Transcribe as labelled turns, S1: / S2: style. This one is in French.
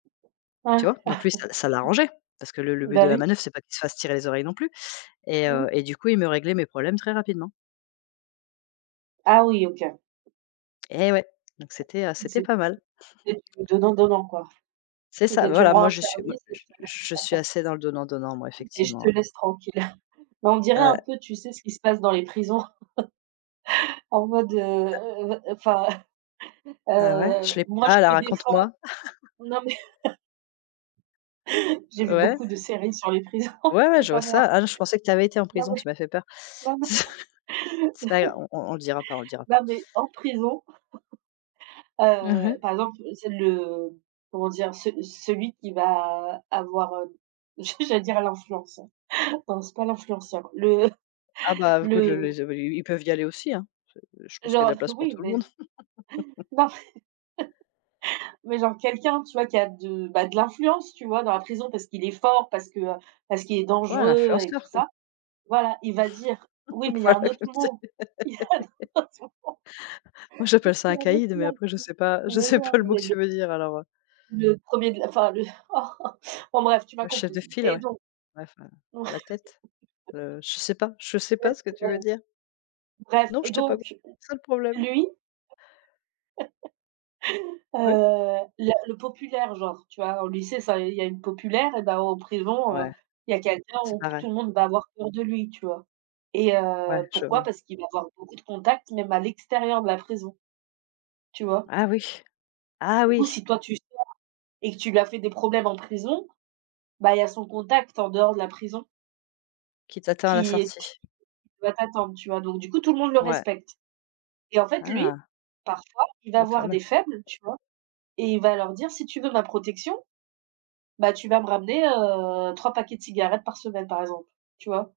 S1: Ouais.
S2: Tu vois? Donc lui, ça ça l'arrangeait parce que le le but de
S1: Bah,
S2: la
S1: oui.
S2: manœuvre, c'est pas qu'il se fasse tirer les oreilles non plus et heu,
S1: Mmh.
S2: et du coup, il me réglait mes problèmes très rapidement.
S1: Ah oui, OK.
S2: Et ouais, donc c'était, heu, c'était
S1: C'est
S2: pas mal.
S1: c'est du donnant-donnant, quoi.
S2: C'est ça,
S1: C'était, tu me
S2: voilà,
S1: rends
S2: moi,
S1: un
S2: je suis me
S1: service et
S2: je
S1: je te
S2: je suis assez dans le donnant-donnant, moi,
S1: et je
S2: effectivement,
S1: te
S2: ouais.
S1: laisse tranquille. Mais on dirait un
S2: Ouais.
S1: peu, tu sais? Ce qui se passe dans les prisons. En mode, heu
S2: Ah.
S1: heu heu, enfin,
S2: Ah ouais, je
S1: heu,
S2: l'ai
S1: moi,
S2: pas,
S1: je
S2: alors
S1: te
S2: raconte-moi?
S1: défends. Non mais j'ai vu
S2: Ouais?
S1: beaucoup de séries sur les prisons,
S2: Ouais, ouais,
S1: c'est
S2: je vois
S1: pas
S2: ça.
S1: moi.
S2: Ah non, je pensais que tu y avais été en
S1: Non
S2: prison,
S1: mais
S2: tu m'as fait peur. C'est pas gra on on on le dira pas, on le dira pas.
S1: non, mais, en prison,
S2: Mmh
S1: heu,
S2: mh.
S1: par exemple, c'est le, comment dire? Ce celui qui va avoir, heu, j'allais dire l'influenceur. Non, c'est pas l'influenceur, le
S2: Ah bah, écoute,
S1: le
S2: le
S1: mmh
S2: les ils ils ils peuvent y aller aussi, hein? C je pense qu'il y a de la
S1: [unintelligible]
S2: place pour
S1: Oui,
S2: tout le
S1: mais,
S2: monde.
S1: non, mais genre quelqu'un, tu vois? Qui a de, bah, de l'influence, tu vois? Dans la prison parce qu'il est fort, parce que, heu, parce qu'il est
S2: Ouais, un
S1: dangereux et tout
S2: influenceur, quoi.
S1: ça. Voilà, il va dire oui, mais il y a un
S2: Voilà
S1: autre
S2: comme c'est
S1: mot. Il y a un autre mot.
S2: moi, j'appelle ça
S1: Il y
S2: un
S1: a un autre
S2: caïd, mais
S1: mot
S2: après, je sais pas, je
S1: [unintelligible] mais,
S2: sais
S1: non
S2: pas le mot que
S1: mais
S2: tu veux dire alors, heu
S1: le 1er de enfin, le, enfin, bref, tu m'as
S2: Le chef
S1: comprise.
S2: de file,
S1: Et
S2: ouais.
S1: donc
S2: Bref, heu,
S1: ouais
S2: la tête, heu, je sais pas, je sais pas ce que tu veux dire.
S1: [unintelligible] Bref,
S2: Non,
S1: et
S2: je t'ai pas c
S1: donc,
S2: c'est ça le problème.
S1: lui Heu,
S2: Oui.
S1: le le populaire, genre, tu vois? Au lycée, ça, il y a une populaire et ben, en prison,
S2: Ouais.
S1: heu, il y a quelqu'un
S2: C'est
S1: où
S2: pareil.
S1: tout le monde va avoir peur de lui, tu vois? Et
S2: Ouais,
S1: heu,
S2: je
S1: pourquoi?
S2: vois.
S1: Parce qu'il va avoir beaucoup de contact, même à l'extérieur de la prison. Tu vois?
S2: Ah oui, ah
S1: Du coup,
S2: oui.
S1: si toi, tu sors et que tu lui as fait des problèmes en prison, bah, il y a son contact en dehors de la prison
S2: Qui t'attend à la
S1: qui est te qui
S2: sortie?
S1: qui doit t'attendre, tu vois? Donc, du coup, tout le monde le
S2: Ouais.
S1: respecte. Et en fait, lui,
S2: Ah.
S1: parfois, il va
S2: Le
S1: voir
S2: fameux.
S1: des faibles, tu vois? Et il va leur dire: «Si tu veux ma protection, bah, tu vas me ramener, heu, 3 paquets de cigarettes par semaine» par exemple, tu vois?